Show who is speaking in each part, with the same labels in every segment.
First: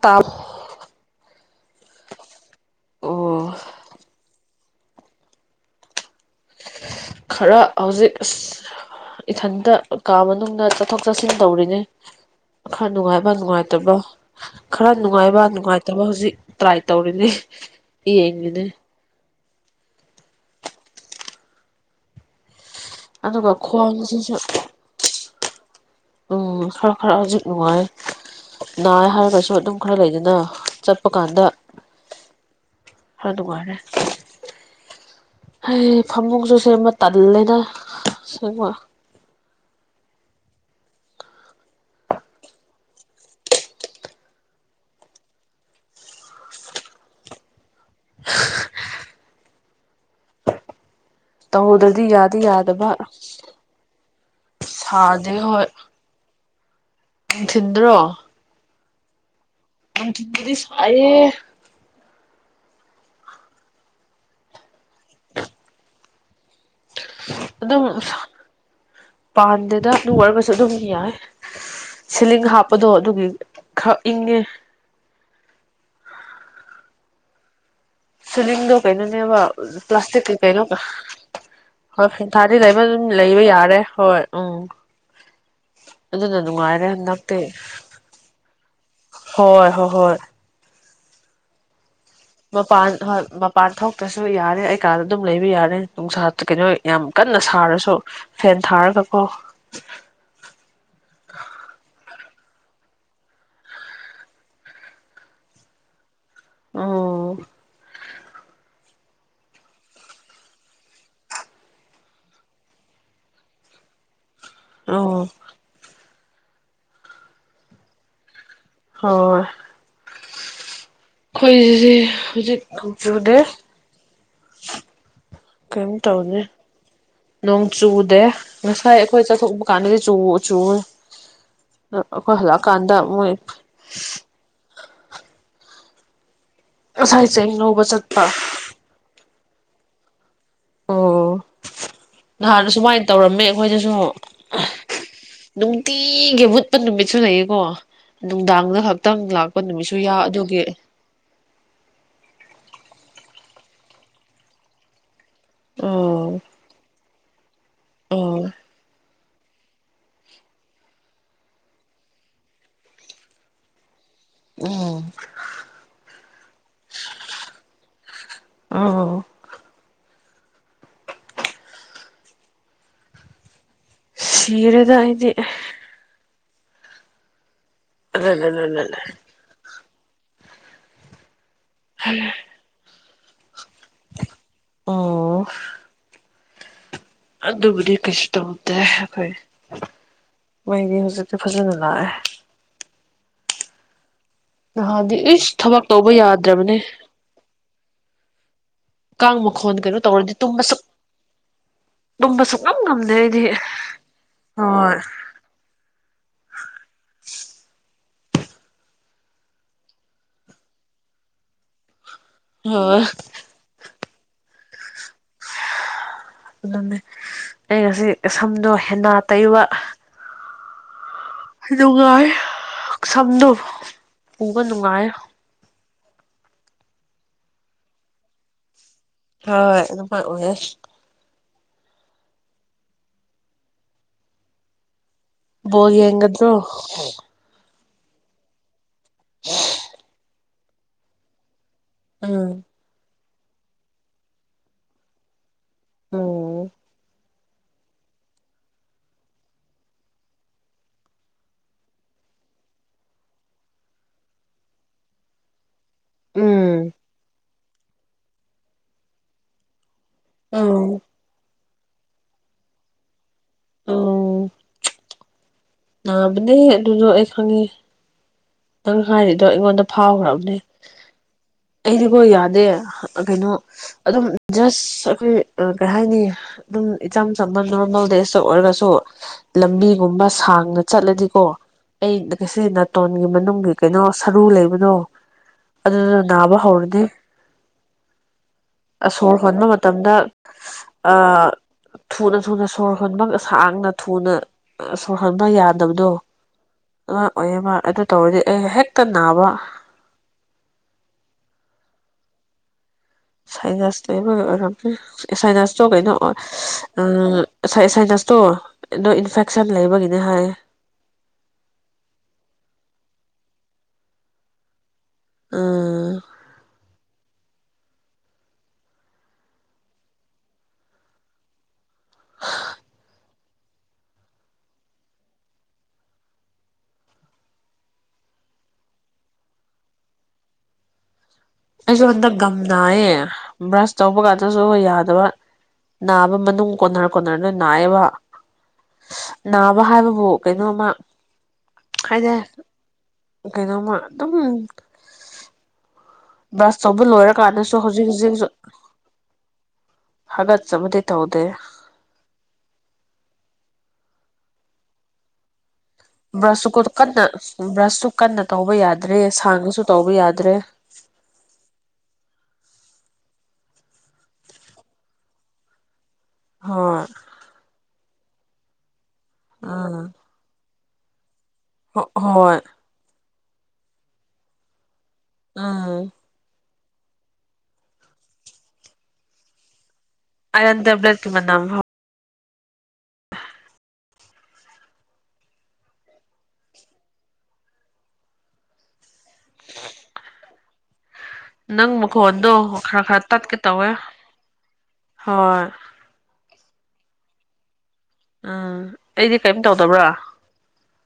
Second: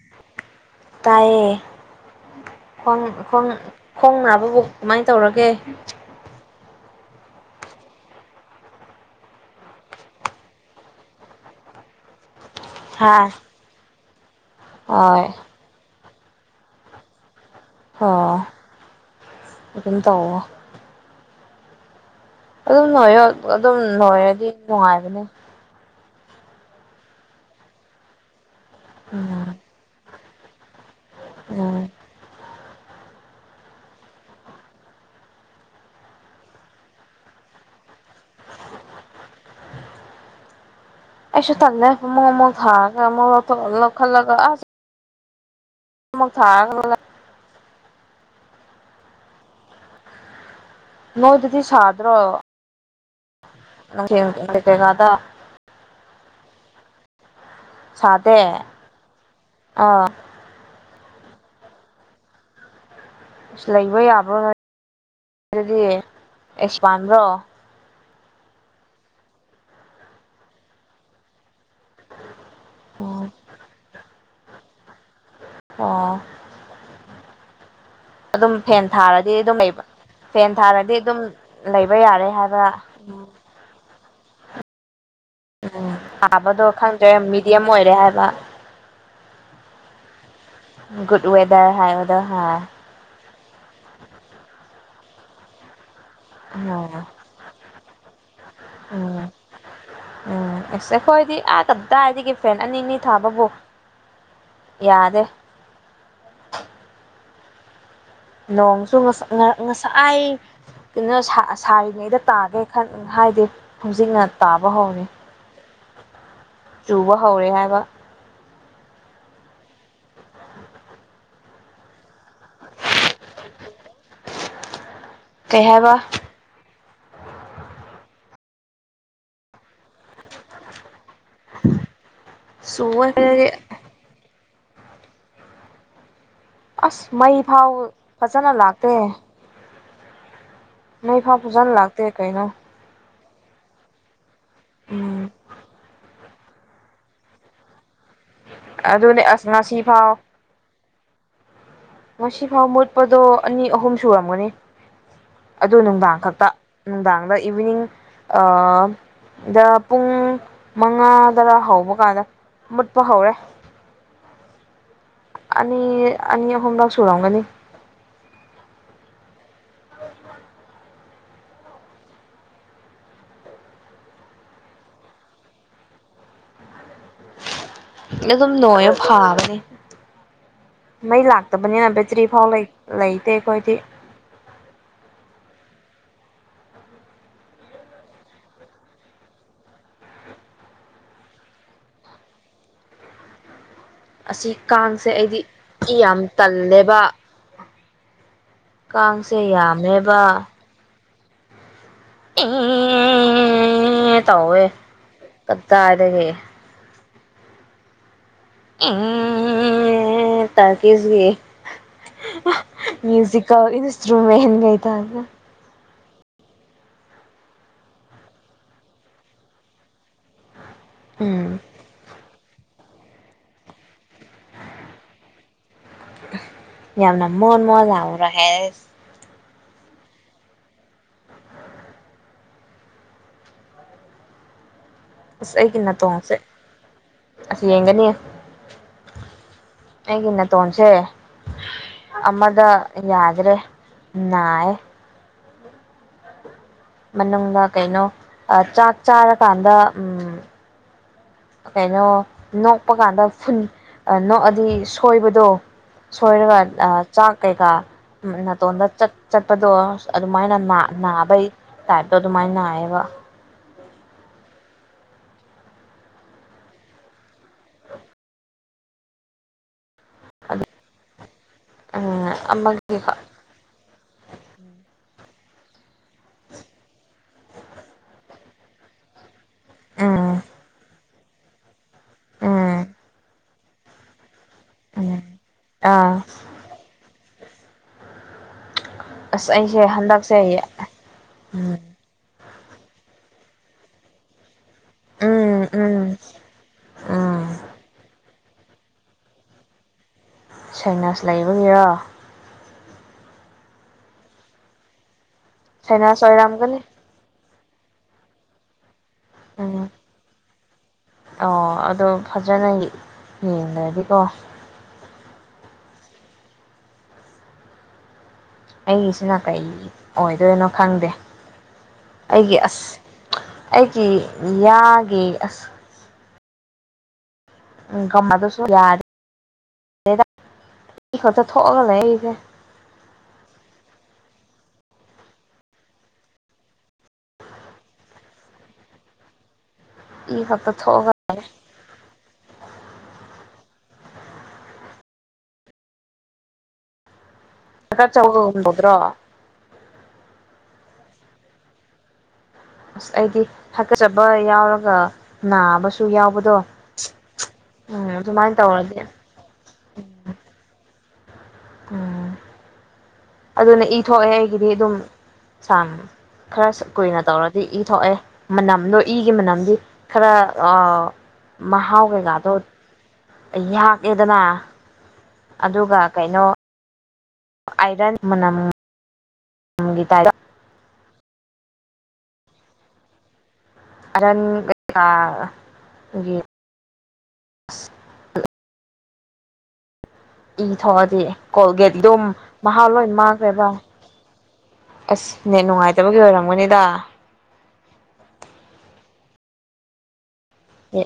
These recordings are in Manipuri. Speaker 1: ꯇꯥꯎ
Speaker 2: ꯇꯥꯏꯌꯦ ꯈꯣꯡ
Speaker 1: ꯑꯣ
Speaker 2: ꯈꯣꯡ ꯅꯥꯕꯕꯨ ꯀꯃꯥꯏꯅ ꯇꯧꯔꯒꯦ
Speaker 1: ꯈꯔ ꯍꯧꯖꯤꯛ ꯑꯁ ꯏꯊꯟꯇ ꯀꯥ ꯃꯅꯨꯡꯗ ꯆꯠꯊꯣꯛ ꯆꯠꯁꯤꯟ ꯇꯧꯔꯤꯅꯤ ꯈꯔ
Speaker 2: ꯍꯥ
Speaker 1: ꯅꯨꯡꯉꯥꯏꯕ ꯅꯨꯡꯉꯥꯏꯇꯕꯣ ꯈꯔ
Speaker 2: ꯍꯣꯏ
Speaker 1: ꯅꯨꯡꯉꯥꯏꯕ ꯅꯨꯡꯉꯥꯏꯇꯕ ꯍꯧꯖꯤꯛ ꯇ꯭ꯔꯥꯏ ꯇꯧꯔꯤꯔꯤ
Speaker 2: ꯑꯣ
Speaker 1: ꯌꯦꯅꯤꯡꯗ
Speaker 2: ꯑꯗꯨꯝ ꯇꯑꯣꯣ ꯑꯗꯨꯝ ꯂꯣꯏꯌꯣ
Speaker 1: ꯑꯗꯨꯒ
Speaker 2: ꯑꯗꯨꯝ
Speaker 1: ꯈ꯭ꯋꯥꯡꯁꯤꯁꯨ
Speaker 2: ꯂꯣꯏꯔꯗꯤ ꯅꯨꯡꯉꯥꯏꯕꯅꯦ
Speaker 1: ꯎꯝ ꯈꯔ ꯈꯔ ꯍꯧꯖꯤꯛ ꯅꯨꯡꯉꯥꯏ ꯅꯥ
Speaker 2: ꯎꯝ
Speaker 1: ꯍꯥꯏꯔꯒꯁꯨ ꯑꯗꯨꯝ ꯈꯔ ꯂꯩꯖ ꯗ ꯆꯞ ꯑꯣ ꯀꯥꯟꯗ
Speaker 2: ꯎꯝ
Speaker 1: ꯈꯔ ꯅꯨꯡꯉꯥꯏꯔꯦ ꯍ ꯐꯃꯨꯡꯁꯨ ꯁꯦꯝꯕ ꯇꯜꯂꯦꯅꯦꯡꯕ
Speaker 2: ꯑꯩꯦ ꯇ ꯃ ꯍ ꯀ ꯑꯃꯨꯛ ꯊꯥꯔꯒ ꯅꯣꯏꯗꯗꯤ
Speaker 1: ꯇꯧꯗ꯭ꯔꯗꯤ ꯌꯥꯗꯤ
Speaker 2: ꯁꯥꯗ꯭ꯔꯣꯊ
Speaker 1: ꯌꯥꯗꯕ
Speaker 2: ꯀꯩꯀꯥꯗ
Speaker 1: ꯁꯥꯗꯦ ꯊꯤꯟꯗ꯭ꯔꯣ
Speaker 2: ꯁꯥꯗꯦ ꯑꯥ
Speaker 1: ꯗꯤ ꯁꯥꯏꯌꯦ [unintelligible]
Speaker 2: ꯑ ꯂꯩꯕ ꯌꯥꯕ꯭ꯔꯣ ꯅꯗꯤ ꯑꯦꯛꯁꯄꯥꯟ
Speaker 1: ꯑꯗꯨꯝ ꯄꯥꯟꯗꯦꯗ ꯅ ꯑꯣꯏꯔꯒꯁꯨ ꯑꯗꯨꯝ ꯌꯥꯏ ꯁꯤꯂꯤꯡ ꯍꯥꯞꯄꯗꯣ ꯑꯗꯨꯒꯤ ꯈꯔ ꯏꯪꯉꯦ
Speaker 2: ꯑꯣ ꯑꯗꯨꯝ
Speaker 1: ꯁꯤꯂꯤꯡꯗꯣ
Speaker 2: ꯐꯦꯟ ꯊꯥꯔꯗꯤ
Speaker 1: ꯀꯩꯅꯣꯅꯦꯕ
Speaker 2: ꯑꯗꯨꯝ ꯂꯩꯕ
Speaker 1: ꯄ꯭ꯂꯥꯁꯇꯤꯛꯀꯤ
Speaker 2: ꯐꯦꯟ
Speaker 1: ꯀꯩꯅꯣ
Speaker 2: ꯊꯥꯔꯗꯤ ꯑꯗꯨꯝ ꯂꯩꯕ
Speaker 1: ꯍꯣꯏ
Speaker 2: ꯌꯥꯔꯦ
Speaker 1: ꯐꯤꯟꯊꯥꯗꯤ
Speaker 2: ꯍꯥꯏꯕ
Speaker 1: ꯂꯩꯕ ꯑꯗꯨꯝ ꯂꯩꯕ ꯌꯥꯔꯦ ꯍꯣꯏ ꯑꯣ
Speaker 2: ꯎꯝ ꯑꯥꯕꯗꯣ ꯈꯪꯗ꯭ꯔꯦ
Speaker 1: ꯍꯟꯗꯛꯇꯤ
Speaker 2: ꯃꯤꯦꯗꯤꯌꯝ ꯑꯣꯏꯔꯦ ꯍꯥꯏꯕ
Speaker 1: ꯍꯣꯏ ꯍꯣꯏ ꯍꯣꯏ
Speaker 2: ꯒꯨꯗ ꯋꯦꯗꯔ ꯍꯥꯏ
Speaker 1: ꯃꯄꯥꯟ ꯄꯥꯟꯊꯣꯛꯇ꯭ꯔꯁꯨ ꯌꯥꯔꯦ ꯑꯩ ꯀꯥꯟꯗ ꯑꯗꯨꯝ ꯂꯩꯕ ꯌꯥꯔꯦ ꯅꯨꯡꯁꯥ ꯀꯩꯅꯣ
Speaker 2: ꯎꯝ
Speaker 1: ꯌꯥꯝ ꯀꯟꯅ ꯁꯥꯔꯁꯨ ꯐꯦꯟ ꯊꯥꯔꯒꯀꯣ
Speaker 2: ꯎꯝ ꯎꯝꯁꯦ ꯍꯣꯏꯗꯤ ꯑ ꯀꯗꯥ ꯍꯥꯏꯗꯤ ꯐꯦꯟ ꯑꯅꯤ ꯑꯅꯤ ꯊꯥꯕꯕꯨ ꯌꯥꯗꯦ
Speaker 1: ꯑꯣ
Speaker 2: ꯅꯣꯡꯁꯨ ꯉꯁꯥꯏ ꯀꯩꯅꯣ ꯁꯥꯔꯤꯉꯩꯗ ꯇꯥꯒꯦ ꯍꯥꯏꯗꯤ ꯍꯧꯖꯤꯛꯅ ꯇꯥꯕ ꯍꯧꯋꯦ
Speaker 1: ꯎꯝ
Speaker 2: ꯂꯨꯕ ꯍꯧꯔꯦ ꯍꯥꯏꯕ
Speaker 1: ꯍꯣꯏ ꯑꯩꯈꯣꯏꯗꯤ ꯍꯧꯖꯤꯛ ꯆꯨꯗꯦ
Speaker 2: ꯀꯩ
Speaker 1: [unintelligible] ꯀꯩꯝ
Speaker 2: ꯍꯥꯏꯕ
Speaker 1: ꯇꯧꯅꯤ ꯅꯣꯡ ꯆꯨꯗꯦ ꯉꯁꯥꯏ ꯑꯩꯈꯣꯏ ꯆꯠꯊꯣꯛ ꯀꯥꯟꯅꯗꯤ ꯆ ꯆ ꯑꯩꯈꯣꯏ ꯍꯜꯂ
Speaker 2: ꯆꯨꯋꯦ
Speaker 1: ꯀꯥꯟꯗꯣꯏ
Speaker 2: ꯍꯥꯏꯗꯤ ꯑꯁ
Speaker 1: ꯉꯁꯥꯏ
Speaker 2: ꯃꯩ
Speaker 1: ꯆꯦꯡ
Speaker 2: ꯐꯥꯎ
Speaker 1: ꯂꯧꯕ ꯆꯠꯄ
Speaker 2: ꯐꯖꯅ ꯂꯥꯛꯇꯦ ꯅ
Speaker 1: ꯑꯣ
Speaker 2: ꯐꯥꯄꯖꯅ ꯂꯥꯛꯇ ꯀꯩꯅꯩꯅꯣ
Speaker 1: ꯅꯍꯥꯟ ꯑꯁꯨꯃꯥꯏꯅ ꯇꯧꯔꯝꯃꯦ ꯑꯩꯈꯣꯏꯗꯁꯨ
Speaker 2: ꯎꯝ
Speaker 1: ꯅꯨꯡꯗꯤ ꯏꯒꯦ ꯎꯠꯄꯠ ꯅꯨꯃꯤꯠꯁꯨ ꯂꯩꯌꯦꯀꯣ ꯅꯨꯡꯗꯥꯡꯗ ꯈꯛꯇꯪ
Speaker 2: ꯑꯗꯨꯅꯦ ꯑꯁ
Speaker 1: ꯂꯥꯛꯄ
Speaker 2: ꯉꯁꯤ
Speaker 1: ꯅꯨꯃꯤꯠꯁꯨ
Speaker 2: ꯐꯥꯎ
Speaker 1: ꯌꯥ ꯑꯗꯨꯒꯤ
Speaker 2: ꯉꯁꯤꯐꯥꯎ ꯃꯨꯠꯄꯗꯣ ꯑꯅꯤ ꯑꯍꯨꯝ ꯁꯨꯔꯝꯒꯅꯤ ꯑꯗꯨ ꯅꯨꯡꯗꯥꯡ
Speaker 1: ꯑꯣ
Speaker 2: ꯈꯛꯇ ꯅꯨꯡꯗꯥꯡ ꯏꯚꯅꯤꯡ
Speaker 1: ꯑꯣ
Speaker 2: ꯗ ꯄꯨꯡ ꯃꯉꯥ ꯇꯔꯥ ꯍꯧꯕ ꯀꯥꯟꯗ ꯃꯨꯠꯄ ꯍꯧꯔꯦ
Speaker 1: ꯑꯣ
Speaker 2: ꯑ ꯑ ꯍꯣꯝꯗꯥ ꯁꯣꯔꯥꯎꯒꯅꯤ
Speaker 1: ꯑꯣ ꯁꯤꯔꯗ ꯏꯗꯤ
Speaker 2: ꯑꯗꯨꯝ ꯂꯣ
Speaker 1: ꯑꯂꯂꯂꯂꯂ
Speaker 2: ꯐꯥꯕꯅꯦ ꯃꯩꯂ ꯇꯕꯅꯤꯅ ꯦꯆꯔꯤ ꯐꯥꯎ ꯂꯩ ꯂꯩꯇꯦ ꯑꯩꯣꯣꯏꯗꯤ
Speaker 1: ꯑꯣ ꯑꯗꯨꯕꯨꯗꯤ ꯀꯩꯁꯨ ꯇꯧꯗꯦ ꯑꯩꯈꯣꯏ ꯃꯩꯗꯤ ꯍꯧꯖꯤꯛꯇꯤ ꯐꯖꯅ ꯂꯥꯛꯑꯦ
Speaker 2: ꯑꯁꯤ ꯀꯥꯡꯁꯦ
Speaker 1: ꯅꯍꯥꯟꯗꯤ
Speaker 2: ꯑꯩꯗꯤ
Speaker 1: ꯏꯁ ꯊꯕꯛ ꯇꯧꯕ
Speaker 2: ꯌꯥꯝ
Speaker 1: ꯌꯥꯗ꯭ꯔꯕꯅꯦ
Speaker 2: ꯇꯜꯂꯦꯕ
Speaker 1: ꯀꯥꯡ
Speaker 2: ꯀꯥꯡꯁꯦ
Speaker 1: ꯃꯈꯣꯟ ꯀꯩꯅꯣ
Speaker 2: ꯌꯥꯝꯃꯦꯕ
Speaker 1: ꯇꯨꯝꯕꯁꯨ ꯉꯝ ꯉꯝꯗꯦ ꯑꯩꯗꯤ
Speaker 2: ꯇꯧꯋꯦ
Speaker 1: ꯍꯣꯏ
Speaker 2: ꯀꯗꯥꯏꯗꯒꯤ
Speaker 1: [unintelligible]
Speaker 2: ꯎꯝ ꯇꯔ ꯀꯁꯒ
Speaker 1: ꯍꯣꯏ
Speaker 2: ꯃ꯭ꯌꯨꯁꯤꯛ ꯏ ꯨꯝꯦꯟꯒꯩ ꯇ
Speaker 1: ꯑꯗꯨꯅꯦ ꯑꯩ ꯉꯁꯤ ꯁꯝꯗꯣ ꯍꯦꯟꯅ ꯇꯩꯕ
Speaker 2: ꯎꯝ
Speaker 1: ꯅꯨꯡꯉꯥꯏꯔꯤ ꯁꯝꯗꯨꯨ ꯎꯒ ꯅꯨꯡꯉꯥꯏ
Speaker 2: ꯌꯥꯝꯅ ꯃꯣꯟ ꯃꯣꯟ ꯂꯥꯎꯔ ꯍꯦꯁ
Speaker 1: ꯍꯣꯏ ꯑꯗꯨꯃꯥꯏ ꯑꯣꯏꯔꯁꯤ
Speaker 2: ꯑꯁ ꯑꯩꯒꯤ
Speaker 1: ꯣꯒꯤ
Speaker 2: ꯅꯥꯇꯣꯟꯁꯦ
Speaker 1: ꯍꯉꯗꯣ
Speaker 2: ꯑꯁ ꯌꯦꯡꯒꯅꯤ ꯑꯩꯒꯤ ꯅꯠ ꯇꯣꯟꯁꯦ
Speaker 1: ꯎꯝ
Speaker 2: ꯑꯝꯃꯗ ꯌꯥꯏ ꯗꯔ꯭ꯦ ꯅꯥꯏꯌꯦ
Speaker 1: ꯎꯝ
Speaker 2: ꯃꯅꯨꯡꯗ ꯀꯩꯅꯣ ꯆꯥꯛ ꯆꯥꯔꯀꯥꯟꯗ ꯎꯝ ꯀꯩꯅꯣ ꯅꯣꯛꯄ ꯀꯥꯟꯗ ꯐꯨꯟ ꯅꯣꯛꯑꯗꯤ ꯁꯣꯏꯕꯗꯣ ꯁꯣꯏꯔꯒꯗ
Speaker 1: ꯎꯝ
Speaker 2: ꯑ ꯆꯥꯛ ꯀꯩꯀꯥ ꯅꯥꯇꯣꯟꯗ ꯆꯠꯄꯗꯣ ꯑꯗꯨꯃꯥꯏꯅ
Speaker 1: ꯎꯝ
Speaker 2: ꯅꯥꯕꯩ ꯇꯥꯏꯞꯇꯣ ꯑꯗꯨꯃꯥꯏ ꯅꯥꯏꯑꯦꯕ
Speaker 1: ꯑꯣ ꯅꯥꯕꯅꯦ ꯑꯗꯨꯗꯣ ꯑꯩ ꯈꯪꯉꯦ ꯅꯪ ꯍꯥꯏꯔꯤꯗꯣ ꯑꯩꯉꯣꯟꯗ ꯐꯥꯎꯈ꯭ꯔꯕꯅꯦ ꯑꯩꯗꯤꯀꯣ
Speaker 2: ꯎꯝ
Speaker 1: ꯌꯥꯗꯦ
Speaker 2: ꯑꯃꯒꯤ
Speaker 1: ꯀꯩꯅꯣ ꯑꯗꯨꯝ ꯖꯁ ꯑꯩꯈꯣꯏ ꯀꯔꯤ ꯍꯥꯏꯅꯤ ꯑꯗꯨꯝ ꯏꯆꯝ ꯆꯝꯕ ꯅꯣꯔꯃꯦꯜ ꯗꯦꯁ ꯑꯣꯏꯔꯒꯁꯨ ꯂꯝꯕꯤꯒꯨꯝꯕ
Speaker 2: ꯎꯝ
Speaker 1: ꯁꯥꯡꯅ ꯆꯠꯂꯗꯤ ꯀꯣ ꯑꯩ ꯑꯁꯤ
Speaker 2: ꯎꯝ
Speaker 1: ꯅꯥꯇꯣꯟ ꯃꯅꯨꯡꯒꯤ ꯀꯩꯅꯣ ꯁꯔꯨ ꯂꯩꯕꯗꯣ
Speaker 2: ꯎꯝ
Speaker 1: ꯑꯗꯨꯗꯨꯅ
Speaker 2: ꯑꯥ
Speaker 1: ꯅꯥꯕ ꯍꯧꯔꯅꯤ ꯑꯁꯣꯔ
Speaker 2: ꯑꯁ
Speaker 1: ꯍꯣꯟꯕ
Speaker 2: ꯑꯩꯁꯦ
Speaker 1: ꯃꯇꯝꯗ
Speaker 2: ꯍꯟꯗꯛꯁꯦ
Speaker 1: ꯑ
Speaker 2: ꯎꯝ
Speaker 1: ꯊꯨꯅ ꯊꯨꯅ ꯁꯣꯔ ꯍꯣꯟꯕ ꯁꯥꯡꯅ ꯊꯨꯅ ꯁꯣꯔꯍꯟꯕ
Speaker 2: ꯎꯝ ꯎꯝ
Speaker 1: ꯌꯥꯗꯕꯗꯣ ꯑ
Speaker 2: ꯎꯝ
Speaker 1: ꯑꯣꯏꯌꯦꯕ ꯑꯗꯨ ꯗꯨ ꯇꯧꯔꯗꯤ ꯑꯦ ꯍꯦꯛꯇ ꯅꯥꯕ
Speaker 2: ꯁꯥꯏꯅꯁ ꯂꯩꯕꯒꯤꯔꯣ
Speaker 1: ꯁꯥꯏꯅꯁ ꯂꯩꯕꯒꯤ ꯑꯣꯏꯔꯝꯃꯦ ꯁꯥꯏꯅꯁꯇꯣ ꯀꯩꯅꯣ
Speaker 2: ꯁꯥꯏꯅꯥꯁ ꯑꯣꯏꯔꯝꯒꯅꯤ
Speaker 1: ꯁꯥꯏ ꯁꯥꯏꯅꯁꯇꯣ ꯅꯣ ꯏꯟꯐꯦꯛꯁꯟ
Speaker 2: ꯎꯝ
Speaker 1: ꯂꯩꯕꯒꯤꯅꯦ ꯍꯥꯏꯌꯦ
Speaker 2: ꯑꯣ ꯑꯗꯣ ꯐꯖꯅ ꯌꯦꯡꯗꯗꯤꯀꯣ
Speaker 1: ꯑꯥ
Speaker 2: ꯑꯩꯒꯤꯁꯤꯅ ꯀꯩ ꯑꯣꯏꯗꯣꯏꯅꯣ ꯈꯪꯗꯦ ꯑꯩꯒꯤ ꯑꯁ ꯑꯩꯒꯤ ꯌꯥꯒꯤ ꯑꯁ ꯀꯃꯗꯁꯨ ꯌꯥꯔ
Speaker 1: ꯑꯁꯨꯣꯟꯗ ꯒꯝꯗꯥꯑꯌꯦ ꯕ꯭ꯔꯁ ꯇꯧꯕ ꯀꯥꯟꯗꯁꯨ ꯌꯥꯗꯕ ꯅꯥꯕ ꯃꯅꯨꯡ ꯀꯣꯟꯅꯔ ꯀꯣꯟꯅꯔꯗ ꯅꯥꯑꯦꯕ ꯅꯥꯕ ꯍꯥꯏꯕꯕꯨ
Speaker 2: ꯏ ꯈꯛꯇ
Speaker 1: ꯀꯩꯅꯣꯝꯃ
Speaker 2: ꯊꯣꯛꯑꯒ
Speaker 1: ꯍꯥꯏꯗ ꯀꯩꯅꯩꯅꯣꯝ ꯑꯗꯨꯝ ꯁ ꯁꯕꯨ ꯂꯣꯏꯔ
Speaker 2: ꯆꯀꯥ ꯆ ꯍꯒ ꯎꯕꯣꯗ꯭ꯔꯣ
Speaker 1: ꯍꯥꯏꯗ ꯆ ꯃꯗꯤ ꯇ ꯍꯗꯦ
Speaker 2: ꯑꯁ ꯑꯩꯗꯤ ꯍꯥꯀꯠꯆꯕ ꯌꯥꯎꯔꯒ ꯅꯥꯕꯁꯨ ꯌꯥꯎꯕꯗꯣ
Speaker 1: ꯕ꯭ꯔꯁꯇꯨ ꯀꯟꯅ ꯕ꯭ꯔꯁꯁꯨꯨ
Speaker 2: ꯎꯝ
Speaker 1: ꯀꯟꯅ
Speaker 2: ꯑꯗꯨꯃꯥꯏꯅ
Speaker 1: ꯇꯧꯕ
Speaker 2: ꯇꯧꯔꯗꯤ
Speaker 1: ꯌꯥꯗ꯭ꯔꯦ ꯁꯥꯡꯉꯁꯨ ꯇꯧꯕ ꯌꯥꯗ꯭ꯔꯦ
Speaker 2: ꯑꯣ ꯑꯗꯨꯅ ꯏ ꯊꯣꯛꯑꯦ ꯑꯩꯒꯤꯗꯤ ꯑꯗꯨꯝ ꯁꯝ ꯈꯔ
Speaker 1: ꯍꯣꯏ
Speaker 2: ꯀꯨꯏꯅ ꯇꯧꯔꯗꯤ ꯏ ꯊꯣꯛꯑꯦ ꯃꯅꯅ ꯏꯒꯤ ꯃꯅꯝꯗꯤ
Speaker 1: ꯎꯝ
Speaker 2: ꯈꯔ ꯑꯥ ꯃꯍꯍꯥꯎꯥꯎꯒꯦꯒꯗ
Speaker 1: ꯍꯣꯏ
Speaker 2: ꯑꯩꯍꯥꯛꯑꯦꯗꯅ
Speaker 1: ꯎꯝ
Speaker 2: ꯑꯗꯨꯒ ꯀꯩꯅꯣ ꯑꯥꯏꯔꯟ ꯃꯝ ꯍꯪꯦ
Speaker 1: ꯑꯟ꯭ꯂ ꯃ ꯅꯥꯎ
Speaker 2: ꯑꯔꯟꯒꯤ ꯏ ꯊꯣꯛꯗꯦ
Speaker 1: ꯅꯪ
Speaker 2: ꯀꯣꯜꯒꯦꯠ ꯑꯗꯨꯝ
Speaker 1: ꯃꯈꯣꯟꯗꯣ
Speaker 2: ꯃꯍꯥꯎ
Speaker 1: ꯈꯔ
Speaker 2: ꯂꯣꯏ
Speaker 1: ꯈꯔ ꯇꯠꯀꯦ
Speaker 2: ꯃꯥꯡꯈ꯭ꯔꯦꯕ
Speaker 1: ꯇꯧꯋꯦ
Speaker 2: ꯑꯁ ꯅꯦ
Speaker 1: ꯍꯣꯏ
Speaker 2: ꯅꯨꯡꯉꯥꯏꯇꯕꯒꯤ ꯑꯣꯏꯔꯝꯒꯅꯤꯗ
Speaker 1: ꯎꯝ ꯑꯩꯗꯤ ꯀꯔꯤꯝ ꯇꯧꯗꯕ꯭ꯔꯥ
Speaker 2: ꯑꯦ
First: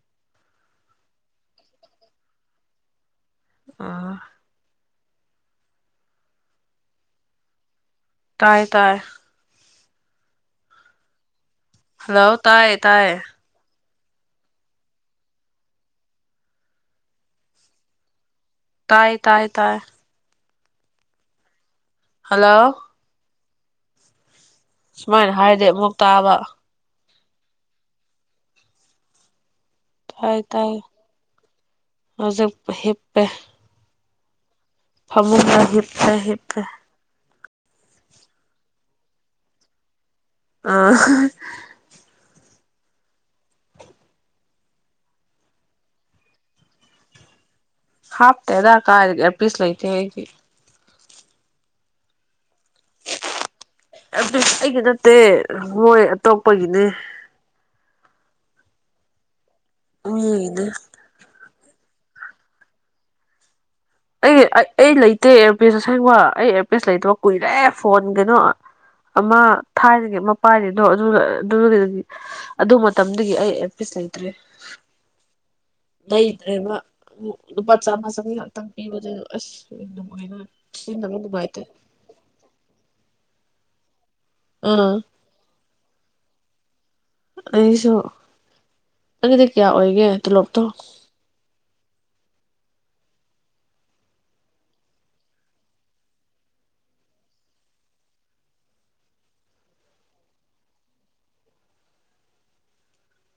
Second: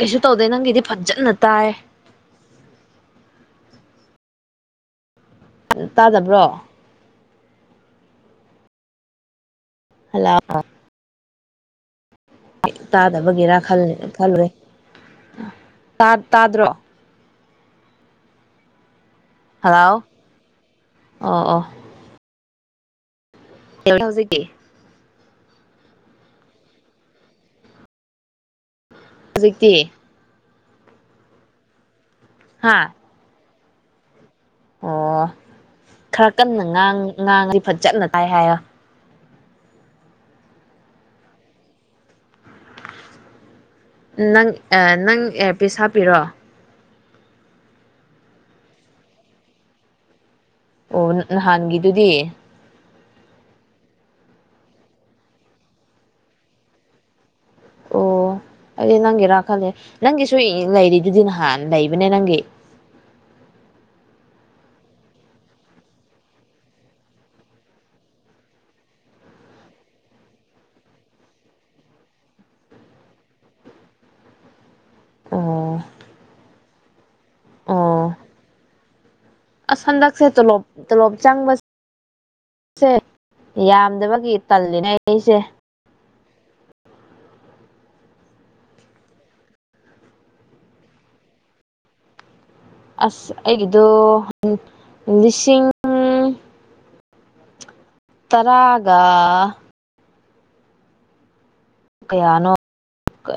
Speaker 2: ꯀꯩꯁꯨ ꯇꯧꯗꯦ ꯅꯪꯒꯤꯗꯤ ꯐꯖꯟꯅ ꯇꯥꯏ
Speaker 1: ꯑ
Speaker 2: ꯇꯥꯗꯕ꯭ꯔꯣ
Speaker 1: ꯇꯥꯏ ꯇꯥꯏ
Speaker 2: ꯍꯜꯂꯥꯎ
Speaker 1: ꯍꯜꯂꯣ ꯇꯥꯏ ꯇꯥꯏ
Speaker 2: ꯇꯥꯗꯕꯒꯦꯔꯥ ꯈꯜꯅꯦ ꯈꯜꯦ ꯇꯥꯗ꯭ꯔꯣ
Speaker 1: ꯇꯥꯏ ꯇꯥꯏ ꯇꯥꯏ
Speaker 2: ꯑꯥ ꯑꯥ
Speaker 1: ꯍꯜꯂꯣ
Speaker 2: ꯑꯦ ꯍꯧꯖꯤꯦ ꯀ
Speaker 1: ꯁꯨꯃꯥꯏꯅ ꯍꯥꯏꯔꯗꯤ ꯑꯃꯨꯛ ꯇꯥꯕ
Speaker 2: ꯍꯧꯖꯤꯛꯇꯤ
Speaker 1: ꯇ ꯇꯥꯏ ꯍꯧꯖꯤ
Speaker 2: ꯍꯥ
Speaker 1: ꯍꯦꯞꯄꯦ
Speaker 2: ꯑꯣ
Speaker 1: ꯐꯃꯨꯡꯗ ꯍꯦꯞꯇ ꯍꯞꯄꯦ
Speaker 2: ꯉꯥꯡꯁꯤ ꯐꯠ ꯆꯠꯅ ꯇꯥꯏ ꯍꯥꯏꯔ
Speaker 1: ꯑꯥ
Speaker 2: ꯅꯪ ꯅꯪ ꯄꯤꯁ ꯍꯥꯞꯄꯤꯔꯣ
Speaker 1: ꯍꯥꯞꯇꯗꯥꯛ ꯀꯥ ꯑꯦꯔ ꯄꯤꯁ ꯂꯥꯏꯇ ꯍꯦꯒꯤ
Speaker 2: ꯑꯣ ꯅꯍꯥꯟꯒꯤꯗꯨꯗꯤ
Speaker 1: ꯑꯗꯨ ꯑꯩꯒꯤ ꯅꯠꯇꯦ ꯃꯣꯏ ꯑꯇꯣꯞꯄꯒꯤꯅꯦ
Speaker 2: ꯑꯣ ꯑ ꯅꯪ ꯏꯔ ꯈꯜꯂꯦ ꯅꯪꯒꯤ ꯁ
Speaker 1: ꯃꯤꯒꯤꯅꯦ
Speaker 2: ꯂꯩꯔꯤꯗꯨꯗꯤ ꯅꯍꯥꯟ ꯂꯩ ꯏꯕꯅꯦ ꯅꯪꯒꯦ
Speaker 1: ꯑꯩ ꯑꯩ ꯑꯩ ꯂꯩꯇꯦ ꯑꯦꯌꯥꯔꯄꯤꯁ ꯑꯁꯦꯡꯕ ꯑꯩ ꯏꯌꯥꯔꯄꯤꯁ ꯂꯩꯇꯕ ꯀꯨꯏꯔꯦ ꯐꯣꯟ ꯀꯩꯅꯣ ꯑꯃ ꯊꯥꯏꯔꯤꯒꯤ ꯑꯃ ꯄꯥꯏꯔꯤꯗꯣ ꯑꯗꯨ ꯑꯗꯨ ꯃꯇꯝꯗꯨꯗꯒꯤ ꯑꯩ ꯏꯌꯥꯔꯄꯤꯁ ꯂꯩꯇ꯭ꯔꯦ
Speaker 2: ꯑꯣ
Speaker 1: ꯂꯩꯗ꯭ꯔꯦꯕ ꯂꯨꯄꯥ ꯆꯥꯝꯃ
Speaker 2: ꯑꯣ
Speaker 1: ꯆ ꯇꯪ ꯄꯄꯤꯕꯗꯨꯅ
Speaker 2: ꯑꯁ ꯍꯟꯗꯛꯁꯦ
Speaker 1: ꯑꯅꯨꯡꯃꯥꯏꯅ
Speaker 2: ꯇꯣꯂꯣꯞ
Speaker 1: ꯁꯤ
Speaker 2: ꯇꯣꯂꯣꯞ
Speaker 1: ꯅꯃꯤ
Speaker 2: ꯆꯪꯕꯁꯦ
Speaker 1: ꯅꯨꯡꯃꯥꯏꯇ
Speaker 2: ꯌꯥꯝꯗꯃꯛ ꯒꯤ ꯇꯜꯂꯤꯅꯦ ꯑꯩ ꯑꯩꯁꯦ
Speaker 1: ꯑꯩꯁꯨ ꯑꯩꯒꯤꯗꯤ ꯀꯌꯥ ꯑꯣꯏꯒꯦ ꯇꯣꯂꯣꯞꯇꯣ
Speaker 2: ꯑꯁ ꯑꯩꯒꯤꯗꯣ ꯂꯤꯁꯤꯡ ꯇꯔꯥꯒ ꯀꯌꯥꯅꯣ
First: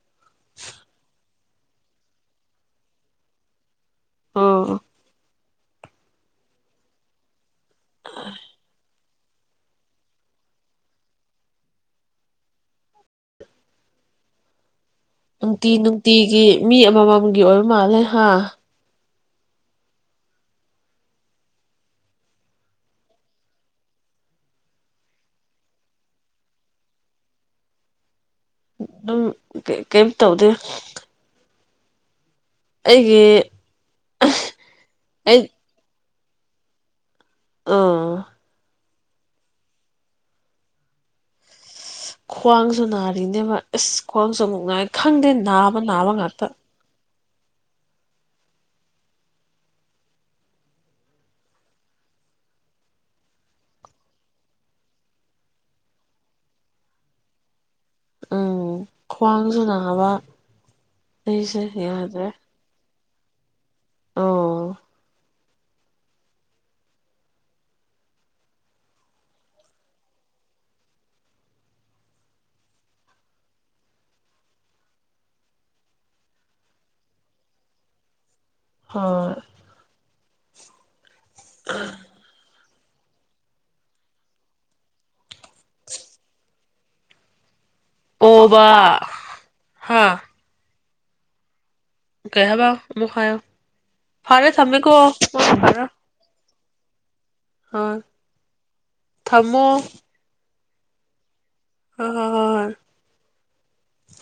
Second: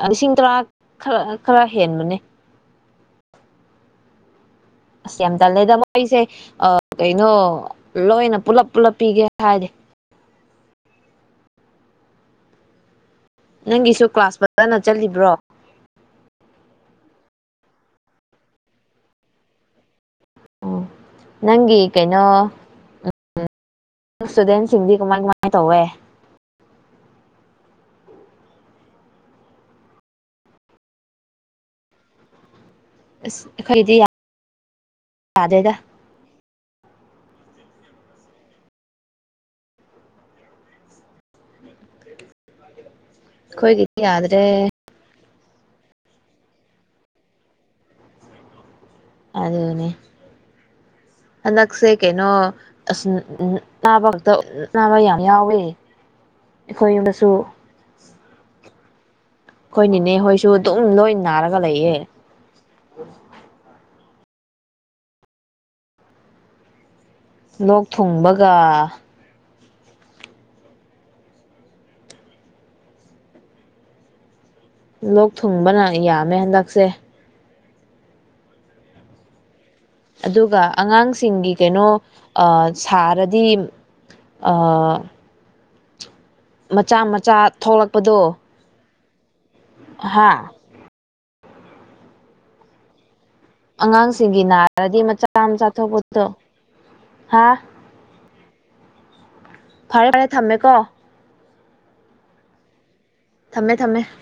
Speaker 2: ꯂꯤꯁꯤꯡ ꯇꯔꯥ ꯈꯔ ꯈꯔ ꯍꯦꯟꯕꯅꯦ
Speaker 1: ꯑꯣ
Speaker 2: ꯑꯁ ꯁꯦꯝꯗꯜꯂꯦꯗ ꯃꯣꯏꯁꯦ ꯀꯩꯅꯣ ꯂꯣꯏꯅ ꯄꯨꯂꯞ ꯄꯨꯂꯞ ꯄꯤꯒꯦ ꯍꯥꯏꯗꯤ ꯅꯪ ꯏꯁꯁꯨ ꯀ ꯀ꯭ꯂꯥꯁ ꯅ
Speaker 1: ꯅꯨꯡꯇꯤ ꯅꯨꯡꯇꯤꯒꯤ ꯃꯤ ꯑꯃꯃꯝꯒꯤ ꯑꯣꯏꯕ ꯃꯥꯜꯂꯦ ꯍꯥ
Speaker 2: ꯑꯣ ꯅꯪꯒꯤ ꯀꯩꯅꯣ ꯏꯁꯇꯨꯗꯦꯟꯁꯤꯡꯗꯤ ꯀꯃꯥꯏ ꯀꯃꯥꯏꯅ ꯇꯧꯋꯦ
Speaker 1: ꯑꯗꯨꯝ ꯀꯩꯝ ꯇꯧꯗꯦ ꯑꯩꯒꯤ
Speaker 2: ꯑꯁ ꯑꯩꯈꯣꯏꯒꯤꯗꯤ
Speaker 1: ꯑꯩ
Speaker 2: ꯌꯥꯗꯦꯗ
Speaker 1: ꯑꯥ ꯈ꯭ꯋꯥꯡ ꯁꯨꯅꯔ ꯅꯦꯕ
Speaker 2: ꯑꯩꯈꯣꯏꯒꯤꯗꯤ
Speaker 1: ꯑꯁ ꯀ꯭ꯋꯥꯡꯁꯨ
Speaker 2: ꯌꯥꯗ꯭ꯔꯦ
Speaker 1: ꯑꯃꯨꯛ ꯅꯥꯔ ꯈꯪꯗꯦꯅꯦ ꯅꯥꯃ ꯅꯥꯃ ꯉꯔꯇ
Speaker 2: ꯑꯗꯨꯅꯦ ꯍꯟꯗꯛꯁꯦ ꯀꯩꯅꯣ ꯑꯁ ꯅꯥꯕ ꯈꯛꯇ ꯅꯥꯕ ꯌꯥꯝ ꯌꯥꯎꯋꯦ ꯑꯩꯈꯣꯏ ꯌ ꯃꯁꯨ
Speaker 1: ꯎꯝ ꯈ꯭ꯋꯥꯡꯁꯨ ꯅꯥꯕ
Speaker 2: ꯑꯩꯈꯣꯏꯅꯤꯅꯦ ꯍꯣꯏꯁꯨ ꯑꯗꯨꯝ ꯂꯣꯏ ꯅꯥꯔꯒ
Speaker 1: ꯑꯩꯁꯦ
Speaker 2: ꯂꯩꯌꯦ
Speaker 1: ꯌꯥꯗ꯭ꯔꯦ
Speaker 2: ꯑ
Speaker 1: ꯑꯣ
Speaker 2: ꯂꯣꯛ ꯊꯨꯡꯕꯒ ꯂꯣꯛ ꯊꯨꯡꯕꯅ ꯌꯥꯝꯃꯦ ꯍꯟꯗꯛꯁꯦ
Speaker 1: ꯍ
Speaker 2: ꯑꯗꯨꯒ ꯑꯉꯥꯡ ꯁꯤꯡꯒꯤ ꯀꯩꯅꯩꯅꯣ ꯑ ꯁꯥꯔꯗꯤ ꯃꯆꯥ ꯃꯆꯥ ꯊꯣꯛꯂꯛꯄꯗꯣ
Speaker 1: ꯑꯣꯕ ꯍꯥ
Speaker 2: ꯍꯥꯥ
Speaker 1: ꯀꯌꯥꯕꯥꯎ ꯃꯈꯥꯣ
Speaker 2: ꯑꯉꯥꯡꯁꯤꯡꯒꯤ ꯅꯥꯔꯗꯤ ꯃꯆꯥ
Speaker 1: ꯐꯔꯦ
Speaker 2: ꯑꯃꯆꯥꯥꯊꯣꯛꯄꯗꯣ ꯍꯥꯥ
Speaker 1: ꯍꯣꯏ ꯊꯝꯃꯣ
Speaker 2: ꯐꯔꯦ ꯐꯔꯦ ꯊꯃꯦ ꯀ
Speaker 1: ꯍꯣꯏ ꯍꯣꯏ ꯍꯣꯏ ꯍꯣꯏ
Speaker 2: ꯊꯝꯃꯦ ꯊꯝꯃꯦ [unintelligible]